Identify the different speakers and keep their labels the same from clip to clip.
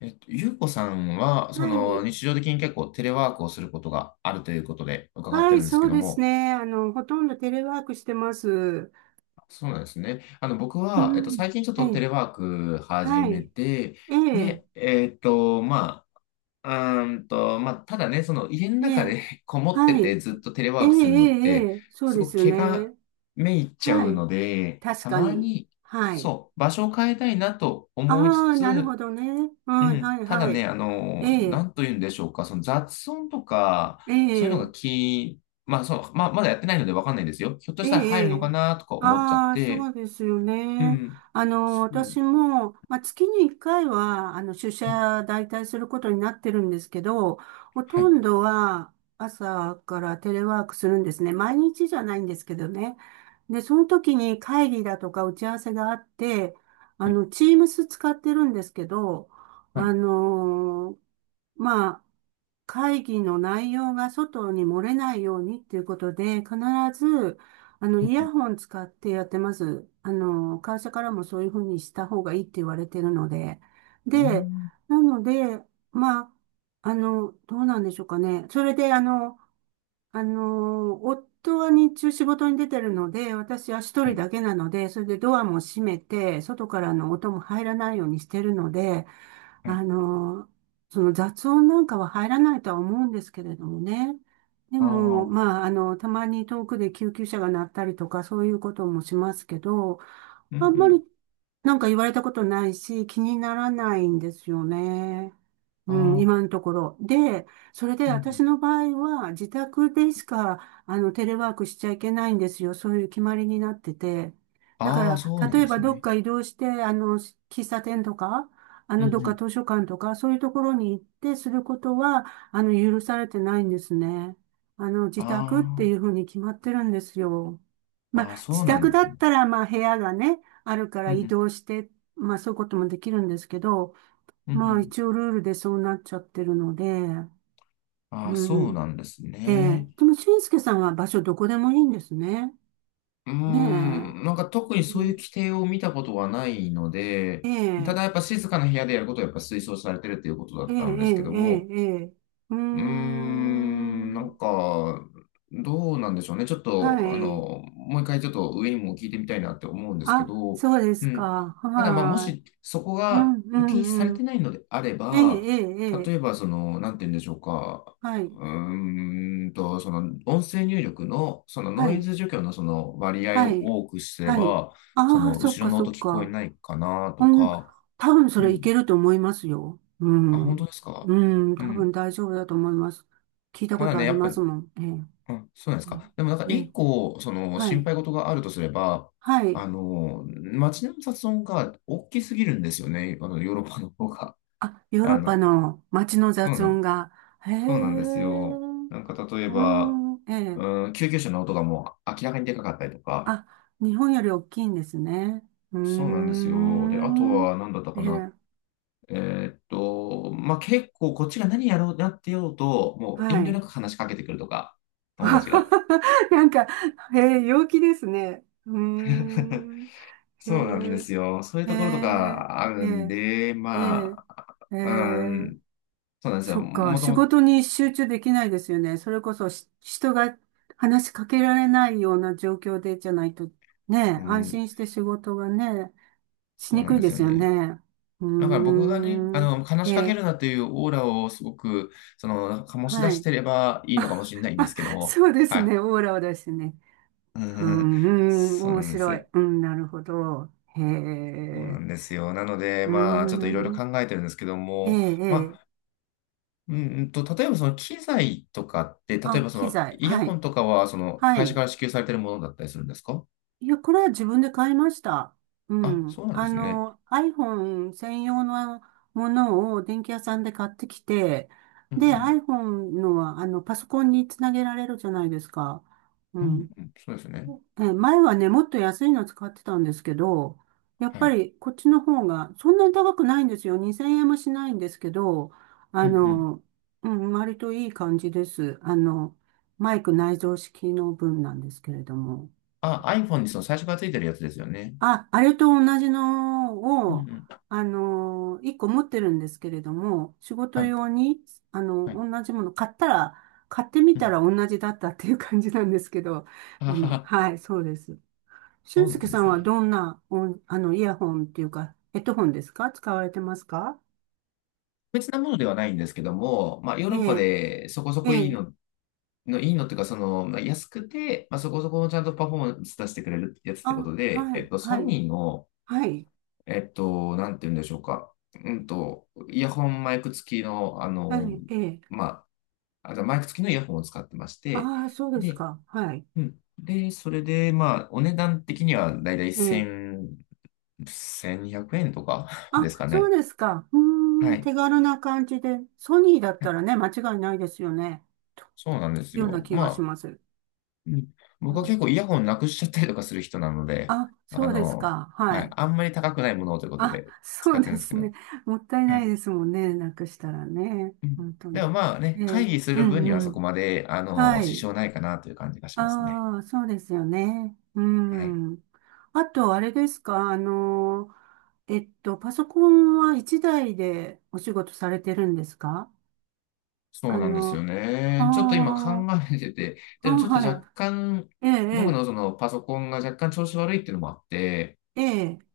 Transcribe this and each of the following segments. Speaker 1: ゆうこさんは、そ
Speaker 2: は
Speaker 1: の
Speaker 2: い。
Speaker 1: 日常的に結構テレワークをすることがあるということで伺っ
Speaker 2: は
Speaker 1: て
Speaker 2: い、
Speaker 1: るんです
Speaker 2: そ
Speaker 1: け
Speaker 2: う
Speaker 1: ど
Speaker 2: です
Speaker 1: も。
Speaker 2: ね。ほとんどテレワークしてます。う
Speaker 1: そうなんですね。僕は、
Speaker 2: ん。
Speaker 1: 最近ちょっ
Speaker 2: え
Speaker 1: とテ
Speaker 2: え。
Speaker 1: レワーク始
Speaker 2: は
Speaker 1: め
Speaker 2: い。
Speaker 1: て、
Speaker 2: ええ。
Speaker 1: で、まあ、まあ、ただね、その家の
Speaker 2: え
Speaker 1: 中
Speaker 2: え。
Speaker 1: で こもっ
Speaker 2: は
Speaker 1: て
Speaker 2: い。
Speaker 1: てずっとテレ
Speaker 2: ええ、え
Speaker 1: ワークするのっ
Speaker 2: え、え
Speaker 1: て、
Speaker 2: え、そう
Speaker 1: す
Speaker 2: で
Speaker 1: ごく
Speaker 2: すよ
Speaker 1: 毛が
Speaker 2: ね。
Speaker 1: めいっちゃ
Speaker 2: は
Speaker 1: う
Speaker 2: い。
Speaker 1: ので、
Speaker 2: 確
Speaker 1: た
Speaker 2: か
Speaker 1: ま
Speaker 2: に。
Speaker 1: に、
Speaker 2: はい。
Speaker 1: そう、場所を変えたいなと思いつ
Speaker 2: ああ、なるほ
Speaker 1: つ。
Speaker 2: どね。う
Speaker 1: う
Speaker 2: ん、
Speaker 1: ん、
Speaker 2: はい、
Speaker 1: ただ
Speaker 2: は
Speaker 1: ね、
Speaker 2: い。え
Speaker 1: な
Speaker 2: え。
Speaker 1: んと言うんでしょうか。その雑音とか、
Speaker 2: え
Speaker 1: そういうのが
Speaker 2: え。
Speaker 1: 気、まあそう、まあ、まだやってないのでわかんないですよ。ひょっと
Speaker 2: え
Speaker 1: したら入るのか
Speaker 2: え、
Speaker 1: なとか思っちゃっ
Speaker 2: ああ、そ
Speaker 1: て。
Speaker 2: うですよ
Speaker 1: う
Speaker 2: ね。
Speaker 1: ん、そう、
Speaker 2: 私も、まあ、月に1回は、出
Speaker 1: うん、
Speaker 2: 社代替することになってるんですけど、ほ
Speaker 1: は
Speaker 2: と
Speaker 1: い、
Speaker 2: んどは朝からテレワークするんですね。毎日じゃないんですけどね。で、その時に会議だとか打ち合わせがあって、
Speaker 1: はい、
Speaker 2: Teams 使ってるんですけど、
Speaker 1: は
Speaker 2: あ
Speaker 1: い、
Speaker 2: の、まあ、会議の内容が外に漏れないようにっていうことで、必ず
Speaker 1: う
Speaker 2: イヤ
Speaker 1: ん、
Speaker 2: ホン使ってやってます。会社からもそういうふうにした方がいいって言われてるので。
Speaker 1: うん、う
Speaker 2: で、
Speaker 1: ん、
Speaker 2: なので、まあ、どうなんでしょうかね。それで、夫は日中仕事に出てるので、私は一
Speaker 1: は
Speaker 2: 人
Speaker 1: い、
Speaker 2: だけなので、それでドアも閉めて、外からの音も入らないようにしてるので、
Speaker 1: はい、
Speaker 2: あの、その雑音なんかは入らないとは思うんですけれどもね。で
Speaker 1: あ
Speaker 2: も、
Speaker 1: あ、
Speaker 2: まあ、たまに遠くで救急車が鳴ったりとか、そういうこともしますけど、
Speaker 1: うん、う
Speaker 2: あんまり
Speaker 1: ん、
Speaker 2: なんか言われたことないし、気にならないんですよね。う
Speaker 1: あ
Speaker 2: ん、
Speaker 1: あ、
Speaker 2: 今のところ。で、それで
Speaker 1: うんう
Speaker 2: 私
Speaker 1: ん、
Speaker 2: の場合は自宅でしか、テレワークしちゃいけないんですよ。そういう決まりになってて。だか
Speaker 1: ああ、
Speaker 2: ら、
Speaker 1: そうな
Speaker 2: 例
Speaker 1: ん
Speaker 2: え
Speaker 1: で
Speaker 2: ば
Speaker 1: す
Speaker 2: どっ
Speaker 1: ね。
Speaker 2: か移動して、喫茶店とか、
Speaker 1: うん、う
Speaker 2: どっか
Speaker 1: ん、
Speaker 2: 図書館とか、そういうところに行ってすることは、許されてないんですね。自宅ってい
Speaker 1: あ
Speaker 2: うふうに決まってるんですよ。ま
Speaker 1: あ、ああ、
Speaker 2: あ、
Speaker 1: そ
Speaker 2: 自
Speaker 1: うな
Speaker 2: 宅
Speaker 1: んで
Speaker 2: だ
Speaker 1: すね。
Speaker 2: ったら、まあ、部屋がね、あるから
Speaker 1: う
Speaker 2: 移
Speaker 1: ん、
Speaker 2: 動して、まあそういうこともできるんですけど、
Speaker 1: うん、うん、う
Speaker 2: まあ
Speaker 1: ん、
Speaker 2: 一応ルールでそうなっちゃってるので、
Speaker 1: ああ、
Speaker 2: う
Speaker 1: そう
Speaker 2: ん。
Speaker 1: なんです
Speaker 2: ええ。
Speaker 1: ね。
Speaker 2: でも、俊介さんは場所どこでもいいんですね。
Speaker 1: うー
Speaker 2: ねえ。
Speaker 1: ん。なんか特に
Speaker 2: う
Speaker 1: そういう
Speaker 2: ん、
Speaker 1: 規定を見たことはないの
Speaker 2: え
Speaker 1: で、た
Speaker 2: え、
Speaker 1: だやっぱ静かな部屋でやることはやっぱ推奨されてるっていうことだ
Speaker 2: え
Speaker 1: っ
Speaker 2: え、え
Speaker 1: たんで
Speaker 2: え、
Speaker 1: すけど
Speaker 2: ええ。
Speaker 1: も、
Speaker 2: ええ、うー
Speaker 1: うーん、なん
Speaker 2: ん。
Speaker 1: か、どうなんでしょうね。ちょっ
Speaker 2: は
Speaker 1: と、
Speaker 2: い。
Speaker 1: もう一回ちょっと上にも聞いてみたいなって思うんですけ
Speaker 2: あ、
Speaker 1: ど。
Speaker 2: そうで
Speaker 1: う
Speaker 2: す
Speaker 1: ん。
Speaker 2: か。
Speaker 1: ただ、まあ、も
Speaker 2: はい。
Speaker 1: しそこ
Speaker 2: うん、
Speaker 1: が
Speaker 2: う
Speaker 1: 禁止され
Speaker 2: ん、う
Speaker 1: て
Speaker 2: ん。
Speaker 1: ないのであれ
Speaker 2: ええ、
Speaker 1: ば、
Speaker 2: ええ、え
Speaker 1: 例
Speaker 2: え。
Speaker 1: えば、その、なんて言うんでしょうか。
Speaker 2: はい。
Speaker 1: その、音声入力の、その
Speaker 2: は
Speaker 1: ノイ
Speaker 2: い。
Speaker 1: ズ除去のその割合
Speaker 2: は
Speaker 1: を
Speaker 2: い。
Speaker 1: 多くすれ
Speaker 2: はい。
Speaker 1: ば、そ
Speaker 2: ああ、
Speaker 1: の、
Speaker 2: そっ
Speaker 1: 後ろ
Speaker 2: か、
Speaker 1: の
Speaker 2: そっ
Speaker 1: 音聞こえ
Speaker 2: か。
Speaker 1: ないかな
Speaker 2: う
Speaker 1: と
Speaker 2: ん、
Speaker 1: か。
Speaker 2: 多分そ
Speaker 1: う
Speaker 2: れい
Speaker 1: ん。
Speaker 2: けると思いますよ。う
Speaker 1: あ、本
Speaker 2: ん。
Speaker 1: 当ですか？
Speaker 2: うん、
Speaker 1: う
Speaker 2: 多
Speaker 1: ん、
Speaker 2: 分大丈夫だと思います。聞いた
Speaker 1: た
Speaker 2: こ
Speaker 1: だ
Speaker 2: とあ
Speaker 1: ね、
Speaker 2: り
Speaker 1: やっぱ、
Speaker 2: ますもん。
Speaker 1: あ、そうなんです
Speaker 2: ええ、え
Speaker 1: か。でもなんか
Speaker 2: え、え
Speaker 1: 一
Speaker 2: え、
Speaker 1: 個、その
Speaker 2: は
Speaker 1: 心
Speaker 2: い、
Speaker 1: 配事があるとすれば、
Speaker 2: はい。
Speaker 1: 街の雑音が大きすぎるんですよね。ヨーロッパの方が。
Speaker 2: あ、ヨーロ
Speaker 1: あ
Speaker 2: ッパ
Speaker 1: の、
Speaker 2: の街の
Speaker 1: そう
Speaker 2: 雑
Speaker 1: な
Speaker 2: 音
Speaker 1: ん、
Speaker 2: が、へえ、
Speaker 1: そうなんですよ。なんか例え
Speaker 2: う
Speaker 1: ば、
Speaker 2: ん、ええ、
Speaker 1: うん、救急車の音がもう明らかにでかかったりとか、
Speaker 2: あ、日本より大きいんですね。うー
Speaker 1: そうなんですよ。で、あと
Speaker 2: ん、
Speaker 1: は何だった
Speaker 2: え
Speaker 1: かな。
Speaker 2: え、
Speaker 1: えまあ、結構こっちが何やろうなってようと、もう
Speaker 2: は
Speaker 1: 遠慮な
Speaker 2: い。
Speaker 1: く話しかけてくるとか。友達が。
Speaker 2: なんか、ええ、陽気ですね。うー ん、へ
Speaker 1: そうなんですよ。そういう
Speaker 2: え。へ
Speaker 1: ところと
Speaker 2: え、
Speaker 1: かあ
Speaker 2: え
Speaker 1: るん
Speaker 2: え、
Speaker 1: で、
Speaker 2: ええ、
Speaker 1: まあ、
Speaker 2: え
Speaker 1: う
Speaker 2: え、
Speaker 1: ん、そうなんですよ。
Speaker 2: そっか。
Speaker 1: もと
Speaker 2: 仕
Speaker 1: もと、
Speaker 2: 事に集中できないですよね。それこそ人が話しかけられないような状況でじゃないと、ね、
Speaker 1: う
Speaker 2: 安
Speaker 1: ん、
Speaker 2: 心して仕事がね、し
Speaker 1: そう
Speaker 2: に
Speaker 1: なん
Speaker 2: くい
Speaker 1: で
Speaker 2: で
Speaker 1: すよ
Speaker 2: すよ
Speaker 1: ね。
Speaker 2: ね。う
Speaker 1: だから
Speaker 2: ー
Speaker 1: 僕がね、
Speaker 2: ん、
Speaker 1: 話
Speaker 2: え
Speaker 1: しかけ
Speaker 2: え、
Speaker 1: るなっていうオーラをすごく、その、醸し
Speaker 2: は
Speaker 1: 出し
Speaker 2: い。
Speaker 1: てればいいのかもしれないんです けど。
Speaker 2: そうで
Speaker 1: は
Speaker 2: す
Speaker 1: い。
Speaker 2: ね。オーラを出してね。
Speaker 1: う
Speaker 2: うー
Speaker 1: ん、
Speaker 2: ん、
Speaker 1: そう
Speaker 2: 面
Speaker 1: なんで
Speaker 2: 白い。
Speaker 1: す。
Speaker 2: うん、なるほど。へ
Speaker 1: そうな
Speaker 2: え、
Speaker 1: んですよ。なので、
Speaker 2: うー
Speaker 1: まあ、ちょっといろいろ
Speaker 2: ん、
Speaker 1: 考えてるんですけど
Speaker 2: ええ、
Speaker 1: も、
Speaker 2: え
Speaker 1: ま
Speaker 2: え、
Speaker 1: あ、うんうんと、例えばその機材とかって、例え
Speaker 2: あ、
Speaker 1: ばそ
Speaker 2: 機
Speaker 1: の
Speaker 2: 材。
Speaker 1: イヤ
Speaker 2: は
Speaker 1: ホ
Speaker 2: い、
Speaker 1: ンとかは、その
Speaker 2: は
Speaker 1: 会社か
Speaker 2: い。
Speaker 1: ら支給されてるものだったりするんですか？
Speaker 2: いや、これは自分で買いました。う
Speaker 1: あ、そ
Speaker 2: ん。
Speaker 1: うなんですね。
Speaker 2: iPhone 専用のものを電気屋さんで買ってきて、
Speaker 1: うんう
Speaker 2: で、
Speaker 1: ん。
Speaker 2: iPhone のは、パソコンにつなげられるじゃないですか。う
Speaker 1: うん
Speaker 2: ん。
Speaker 1: うん。そうですね。
Speaker 2: 前はね、もっと安いの使ってたんですけど、やっ
Speaker 1: は
Speaker 2: ぱ
Speaker 1: い。
Speaker 2: りこっちの方が、そんなに高くないんですよ。2000円もしないんですけど、
Speaker 1: う
Speaker 2: あ
Speaker 1: んうん。
Speaker 2: の、うん、割といい感じです。マイク内蔵式の分なんですけれども。
Speaker 1: あ、iPhone にその最初からついてるやつですよね。
Speaker 2: あ、あれと同じ
Speaker 1: う
Speaker 2: の
Speaker 1: ん
Speaker 2: を、
Speaker 1: うん。
Speaker 2: 一個持ってるんですけれども、仕
Speaker 1: は
Speaker 2: 事
Speaker 1: い。
Speaker 2: 用に、
Speaker 1: はい。
Speaker 2: 同じもの買ったら、買ってみ
Speaker 1: う
Speaker 2: た
Speaker 1: ん。
Speaker 2: ら同じだったっていう感じなんですけど、
Speaker 1: あはは。
Speaker 2: はい、そうです。
Speaker 1: そ
Speaker 2: 俊
Speaker 1: うなん
Speaker 2: 介
Speaker 1: で
Speaker 2: さ
Speaker 1: す
Speaker 2: んは
Speaker 1: ね。
Speaker 2: どんな、お、あの、イヤホンっていうか、ヘッドホンですか、使われてますか？
Speaker 1: 別なものではないんですけども、まあ、ヨー
Speaker 2: え
Speaker 1: ロッパ
Speaker 2: え、
Speaker 1: でそこそ
Speaker 2: え
Speaker 1: こいい
Speaker 2: え、
Speaker 1: の、いいのっていうか、その、まあ、安くて、まあ、そこそこのちゃんとパフォーマンス出してくれるやつってこ
Speaker 2: あ、
Speaker 1: とで、
Speaker 2: はい、
Speaker 1: ソ
Speaker 2: はい、
Speaker 1: ニーの、
Speaker 2: はい、
Speaker 1: なんて言うんでしょうか。イヤホンマイク付きの、
Speaker 2: はい、ええ、
Speaker 1: まあ、あとマイク付きのイヤホンを使ってまして、
Speaker 2: ああ、そうです
Speaker 1: で、
Speaker 2: か、はい、
Speaker 1: うん。で、それで、まあ、お値段的にはだいたい
Speaker 2: ええ、
Speaker 1: 1000、2 0 0円とか
Speaker 2: あ、
Speaker 1: ですか
Speaker 2: そう
Speaker 1: ね。
Speaker 2: ですか。う
Speaker 1: は
Speaker 2: ーん、
Speaker 1: い。
Speaker 2: 手軽な感じで。ソニーだっ
Speaker 1: は
Speaker 2: た
Speaker 1: い。
Speaker 2: らね、間違いないですよね。
Speaker 1: そうなんです
Speaker 2: ような
Speaker 1: よ。
Speaker 2: 気がし
Speaker 1: ま
Speaker 2: ま
Speaker 1: あ、
Speaker 2: す。
Speaker 1: うん、
Speaker 2: は
Speaker 1: 僕は
Speaker 2: い。
Speaker 1: 結構イヤホンなくしちゃったりとかする人なので、
Speaker 2: あ、そ
Speaker 1: あ
Speaker 2: うです
Speaker 1: の、
Speaker 2: か。は
Speaker 1: はい。
Speaker 2: い。
Speaker 1: あんまり高くないものをということ
Speaker 2: あ、
Speaker 1: で使
Speaker 2: そう
Speaker 1: って
Speaker 2: で
Speaker 1: るんですけ
Speaker 2: す
Speaker 1: ど。
Speaker 2: ね。もったい
Speaker 1: は
Speaker 2: ない
Speaker 1: い。
Speaker 2: ですもんね。なくしたらね。
Speaker 1: うん、
Speaker 2: 本当
Speaker 1: でも
Speaker 2: に。
Speaker 1: まあ
Speaker 2: え
Speaker 1: ね、会
Speaker 2: え、
Speaker 1: 議す
Speaker 2: う
Speaker 1: る分には
Speaker 2: んう
Speaker 1: そこ
Speaker 2: ん。
Speaker 1: まで、
Speaker 2: は
Speaker 1: 支
Speaker 2: い。
Speaker 1: 障ないかなという感じがしますね。
Speaker 2: ああ、そうですよね。う
Speaker 1: はい。
Speaker 2: ん。あと、あれですか。パソコンは一台でお仕事されてるんですか？
Speaker 1: そ
Speaker 2: あ
Speaker 1: うなんですよ
Speaker 2: の、あ
Speaker 1: ね。ちょっと今考
Speaker 2: あ、
Speaker 1: えてて、
Speaker 2: あ、
Speaker 1: でもちょっと
Speaker 2: はい。
Speaker 1: 若干、
Speaker 2: え
Speaker 1: 僕
Speaker 2: え、
Speaker 1: のそのパソコンが若干調子悪いっていうのもあって、
Speaker 2: ええ、ええ、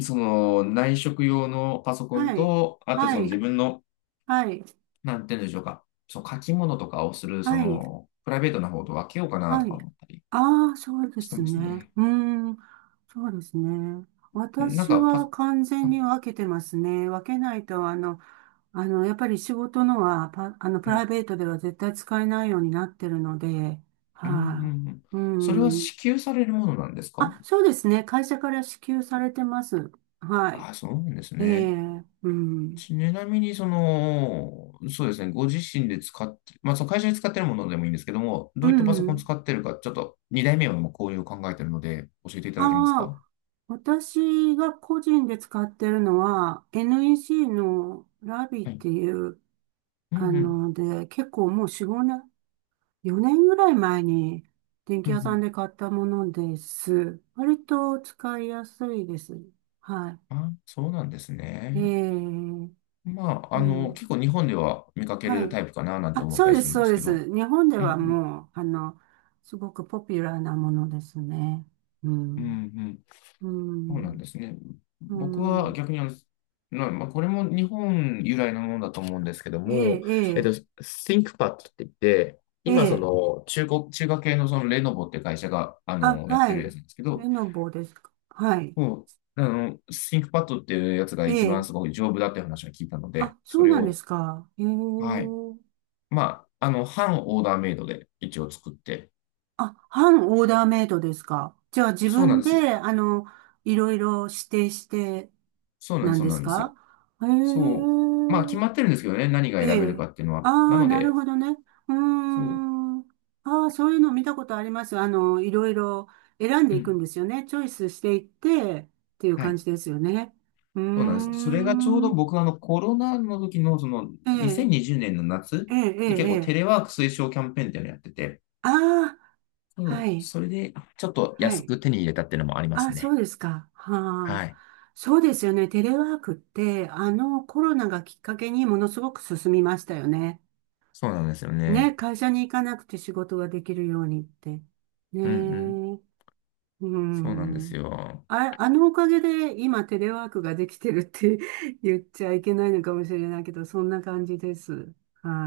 Speaker 1: その内職用のパソコン
Speaker 2: はい、
Speaker 1: と、あと
Speaker 2: は
Speaker 1: その
Speaker 2: い、
Speaker 1: 自分の、
Speaker 2: はい、
Speaker 1: なんて言うんでしょうか、その書き物とかをする、そ
Speaker 2: はい、
Speaker 1: のプライベートな方と分けようかな
Speaker 2: は
Speaker 1: とか
Speaker 2: い。
Speaker 1: 思ったり
Speaker 2: ああ、そうで
Speaker 1: して
Speaker 2: す
Speaker 1: ます
Speaker 2: ね。
Speaker 1: ね。
Speaker 2: うーん、そうですね。
Speaker 1: なん
Speaker 2: 私
Speaker 1: か
Speaker 2: は
Speaker 1: パ、
Speaker 2: 完全
Speaker 1: あ、
Speaker 2: に分けてますね。分けないと、やっぱり仕事のは、パ、あの、プ
Speaker 1: う
Speaker 2: ライ
Speaker 1: ん、
Speaker 2: ベートでは絶対使えないようになってるので、
Speaker 1: うん、う
Speaker 2: は
Speaker 1: ん。うん、
Speaker 2: い、うー
Speaker 1: それは
Speaker 2: ん。
Speaker 1: 支給されるものなんですか？
Speaker 2: あ、そうですね。会社から支給されてます。はい。
Speaker 1: あ、そうなんです
Speaker 2: え
Speaker 1: ね。
Speaker 2: え、うん。
Speaker 1: ちなみに、その、そうですね、ご自身で使って、まあ、その会社で使ってるものでもいいんですけども、
Speaker 2: う
Speaker 1: どういったパソコン
Speaker 2: ん。
Speaker 1: 使ってるか、ちょっと2代目はもうこういう考えてるので、教えていただけます
Speaker 2: あ、
Speaker 1: か？
Speaker 2: 私が個人で使ってるのは NEC のラビっ
Speaker 1: はい。
Speaker 2: ていう、
Speaker 1: うんうん。
Speaker 2: で、結構もう4、年、4年ぐらい前に電
Speaker 1: う
Speaker 2: 気
Speaker 1: んう
Speaker 2: 屋さん
Speaker 1: ん。
Speaker 2: で買ったものです。割と使いやすいです。は
Speaker 1: あ、そうなんです
Speaker 2: い。
Speaker 1: ね。
Speaker 2: ー、
Speaker 1: まあ、
Speaker 2: えー、
Speaker 1: 結構日本では見かけ
Speaker 2: は
Speaker 1: る
Speaker 2: い。
Speaker 1: タイプかななんて
Speaker 2: あ、
Speaker 1: 思っ
Speaker 2: そ
Speaker 1: た
Speaker 2: う
Speaker 1: り
Speaker 2: で
Speaker 1: す
Speaker 2: す、
Speaker 1: るんで
Speaker 2: そう
Speaker 1: す
Speaker 2: で
Speaker 1: けど。
Speaker 2: す。日本で
Speaker 1: うん
Speaker 2: は
Speaker 1: うん。
Speaker 2: もう、すごくポピュラーなものですね。う
Speaker 1: う
Speaker 2: ん、
Speaker 1: ん、
Speaker 2: う
Speaker 1: そうなん
Speaker 2: ん、
Speaker 1: ですね。
Speaker 2: う
Speaker 1: 僕は
Speaker 2: ん。
Speaker 1: 逆にまあ、まあこれも日本由来のものだと思うんですけど
Speaker 2: え
Speaker 1: も、
Speaker 2: え、え
Speaker 1: ThinkPad って言って、
Speaker 2: え、え
Speaker 1: 今そ
Speaker 2: え。
Speaker 1: の中国、中華系のそのレノボって会社が、
Speaker 2: あ、
Speaker 1: やっ
Speaker 2: は
Speaker 1: てるや
Speaker 2: い。
Speaker 1: つなんですけど、
Speaker 2: レノボですか。はい。
Speaker 1: もう、ThinkPad っていうやつが
Speaker 2: え
Speaker 1: 一番
Speaker 2: え。
Speaker 1: すごい丈夫だっていう話を聞いたので、
Speaker 2: あ、そ
Speaker 1: そ
Speaker 2: う
Speaker 1: れ
Speaker 2: なんです
Speaker 1: を、
Speaker 2: か。ええ。
Speaker 1: はい。まあ、半オーダーメイドで一応作って、
Speaker 2: あ、半オーダーメイドですか。じゃあ自
Speaker 1: そうなん
Speaker 2: 分
Speaker 1: ですよ。
Speaker 2: で、いろいろ指定して
Speaker 1: そうなんで
Speaker 2: な
Speaker 1: す、
Speaker 2: ん
Speaker 1: そう
Speaker 2: で
Speaker 1: な
Speaker 2: す
Speaker 1: んです。
Speaker 2: か？ええ。
Speaker 1: そう。まあ、決まってるんですけどね、何が
Speaker 2: え
Speaker 1: 選べる
Speaker 2: え。
Speaker 1: かっていうの
Speaker 2: あ
Speaker 1: は。な
Speaker 2: あ、
Speaker 1: の
Speaker 2: なる
Speaker 1: で、
Speaker 2: ほどね。うー
Speaker 1: そう。
Speaker 2: ん。ああ、そういうの見たことあります。いろいろ選んで
Speaker 1: う
Speaker 2: いくん
Speaker 1: ん、
Speaker 2: ですよね。チョイスしていってっていう
Speaker 1: は
Speaker 2: 感
Speaker 1: い。
Speaker 2: じですよね。うー
Speaker 1: そうなんです。それがちょうど
Speaker 2: ん。
Speaker 1: 僕はあのコロナの時のその
Speaker 2: ええ。
Speaker 1: 2020年の夏
Speaker 2: ええ、え
Speaker 1: に結
Speaker 2: え、え
Speaker 1: 構テ
Speaker 2: え。
Speaker 1: レワーク推奨キャンペーンっていうのをやってて、
Speaker 2: ああ、
Speaker 1: そ
Speaker 2: は
Speaker 1: う、
Speaker 2: い、
Speaker 1: それでちょっと
Speaker 2: は
Speaker 1: 安
Speaker 2: い。
Speaker 1: く手に入れたっていうのもありま
Speaker 2: あ、
Speaker 1: す
Speaker 2: そ
Speaker 1: ね。
Speaker 2: うですか。は
Speaker 1: は
Speaker 2: あ、
Speaker 1: い。
Speaker 2: そうですよね。テレワークって、あのコロナがきっかけにものすごく進みましたよね。
Speaker 1: そうなんですよ
Speaker 2: ね、
Speaker 1: ね。
Speaker 2: 会社に行かなくて仕事ができるようにって。ね
Speaker 1: うんうん。
Speaker 2: え、う
Speaker 1: そうなんです
Speaker 2: ん。
Speaker 1: よ。
Speaker 2: あ、あのおかげで今テレワークができてるって 言っちゃいけないのかもしれないけど、そんな感じです。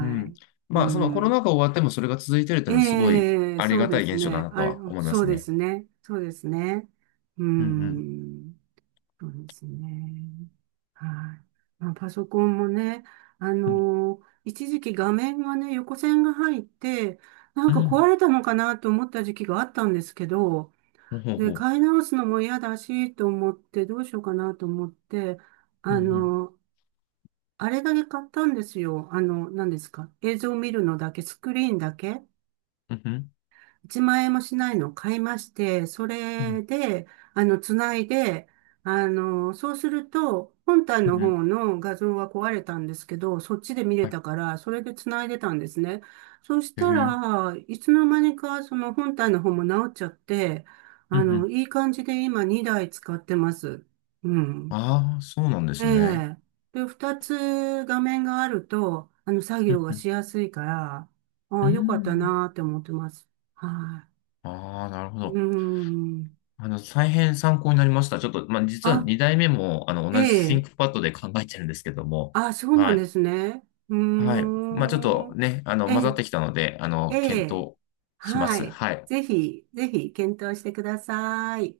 Speaker 1: うん。
Speaker 2: い。う
Speaker 1: まあそのコロ
Speaker 2: ん。
Speaker 1: ナ禍終わってもそれが続いてるっていうのはすごい
Speaker 2: ええ、
Speaker 1: あり
Speaker 2: そう
Speaker 1: が
Speaker 2: で
Speaker 1: たい
Speaker 2: す
Speaker 1: 現象だ
Speaker 2: ね。
Speaker 1: なと
Speaker 2: あ、
Speaker 1: は思いま
Speaker 2: そう
Speaker 1: す
Speaker 2: で
Speaker 1: ね。
Speaker 2: すね。そうですね。う
Speaker 1: うん
Speaker 2: ん、そうですね。はい。まあ、パソコンもね、
Speaker 1: うん。うん。
Speaker 2: 一時期画面がね、横線が入って、なん
Speaker 1: う
Speaker 2: か壊
Speaker 1: ん。
Speaker 2: れたのかなと思った時期があったんですけど、
Speaker 1: ほう
Speaker 2: で、
Speaker 1: ほ
Speaker 2: 買い直すのも嫌だし、と思って、どうしようかなと思って、
Speaker 1: う。う
Speaker 2: あ
Speaker 1: んうん。
Speaker 2: の、あれだけ買ったんですよ。何ですか。映像を見るのだけ、スクリーンだけ。
Speaker 1: うんうん。
Speaker 2: 1万円もしないのを買いまして、そ
Speaker 1: う
Speaker 2: れ
Speaker 1: ん
Speaker 2: で、つないで、そうすると、本体
Speaker 1: う
Speaker 2: の
Speaker 1: ん。うんうん、
Speaker 2: 方の画像が壊れたんですけど、そっちで見れ
Speaker 1: はい。
Speaker 2: たから、それでつないでたんですね。そし
Speaker 1: へえ。う
Speaker 2: た
Speaker 1: ん
Speaker 2: ら、いつの間にか、その本体の方も直っちゃって、
Speaker 1: うん。
Speaker 2: いい感じで今2台使ってます。うん。
Speaker 1: ああ、そうなんで
Speaker 2: え
Speaker 1: すね。
Speaker 2: え。で、2つ画面があると、作
Speaker 1: う
Speaker 2: 業
Speaker 1: ん
Speaker 2: が
Speaker 1: うん、
Speaker 2: しやすいから、あ
Speaker 1: う
Speaker 2: あ、よかった
Speaker 1: ん、
Speaker 2: なーって思ってます。はい。
Speaker 1: ああー、なるほ
Speaker 2: うー
Speaker 1: ど。
Speaker 2: ん。
Speaker 1: 大変参考になりました。ちょっと、まあ、実は
Speaker 2: あ、
Speaker 1: 2代目も、
Speaker 2: え
Speaker 1: 同じ
Speaker 2: え。
Speaker 1: ThinkPad で考えてるんですけども。
Speaker 2: あ、そうな
Speaker 1: は
Speaker 2: ん
Speaker 1: い。
Speaker 2: ですね。う
Speaker 1: はい。
Speaker 2: ー
Speaker 1: まあ、ちょっと
Speaker 2: ん。
Speaker 1: ね、
Speaker 2: え
Speaker 1: 混ざっ
Speaker 2: え、
Speaker 1: てきたので、
Speaker 2: え
Speaker 1: 検
Speaker 2: え。
Speaker 1: 討しま
Speaker 2: は
Speaker 1: す。
Speaker 2: い。
Speaker 1: はい。
Speaker 2: ぜひ、ぜひ、検討してください。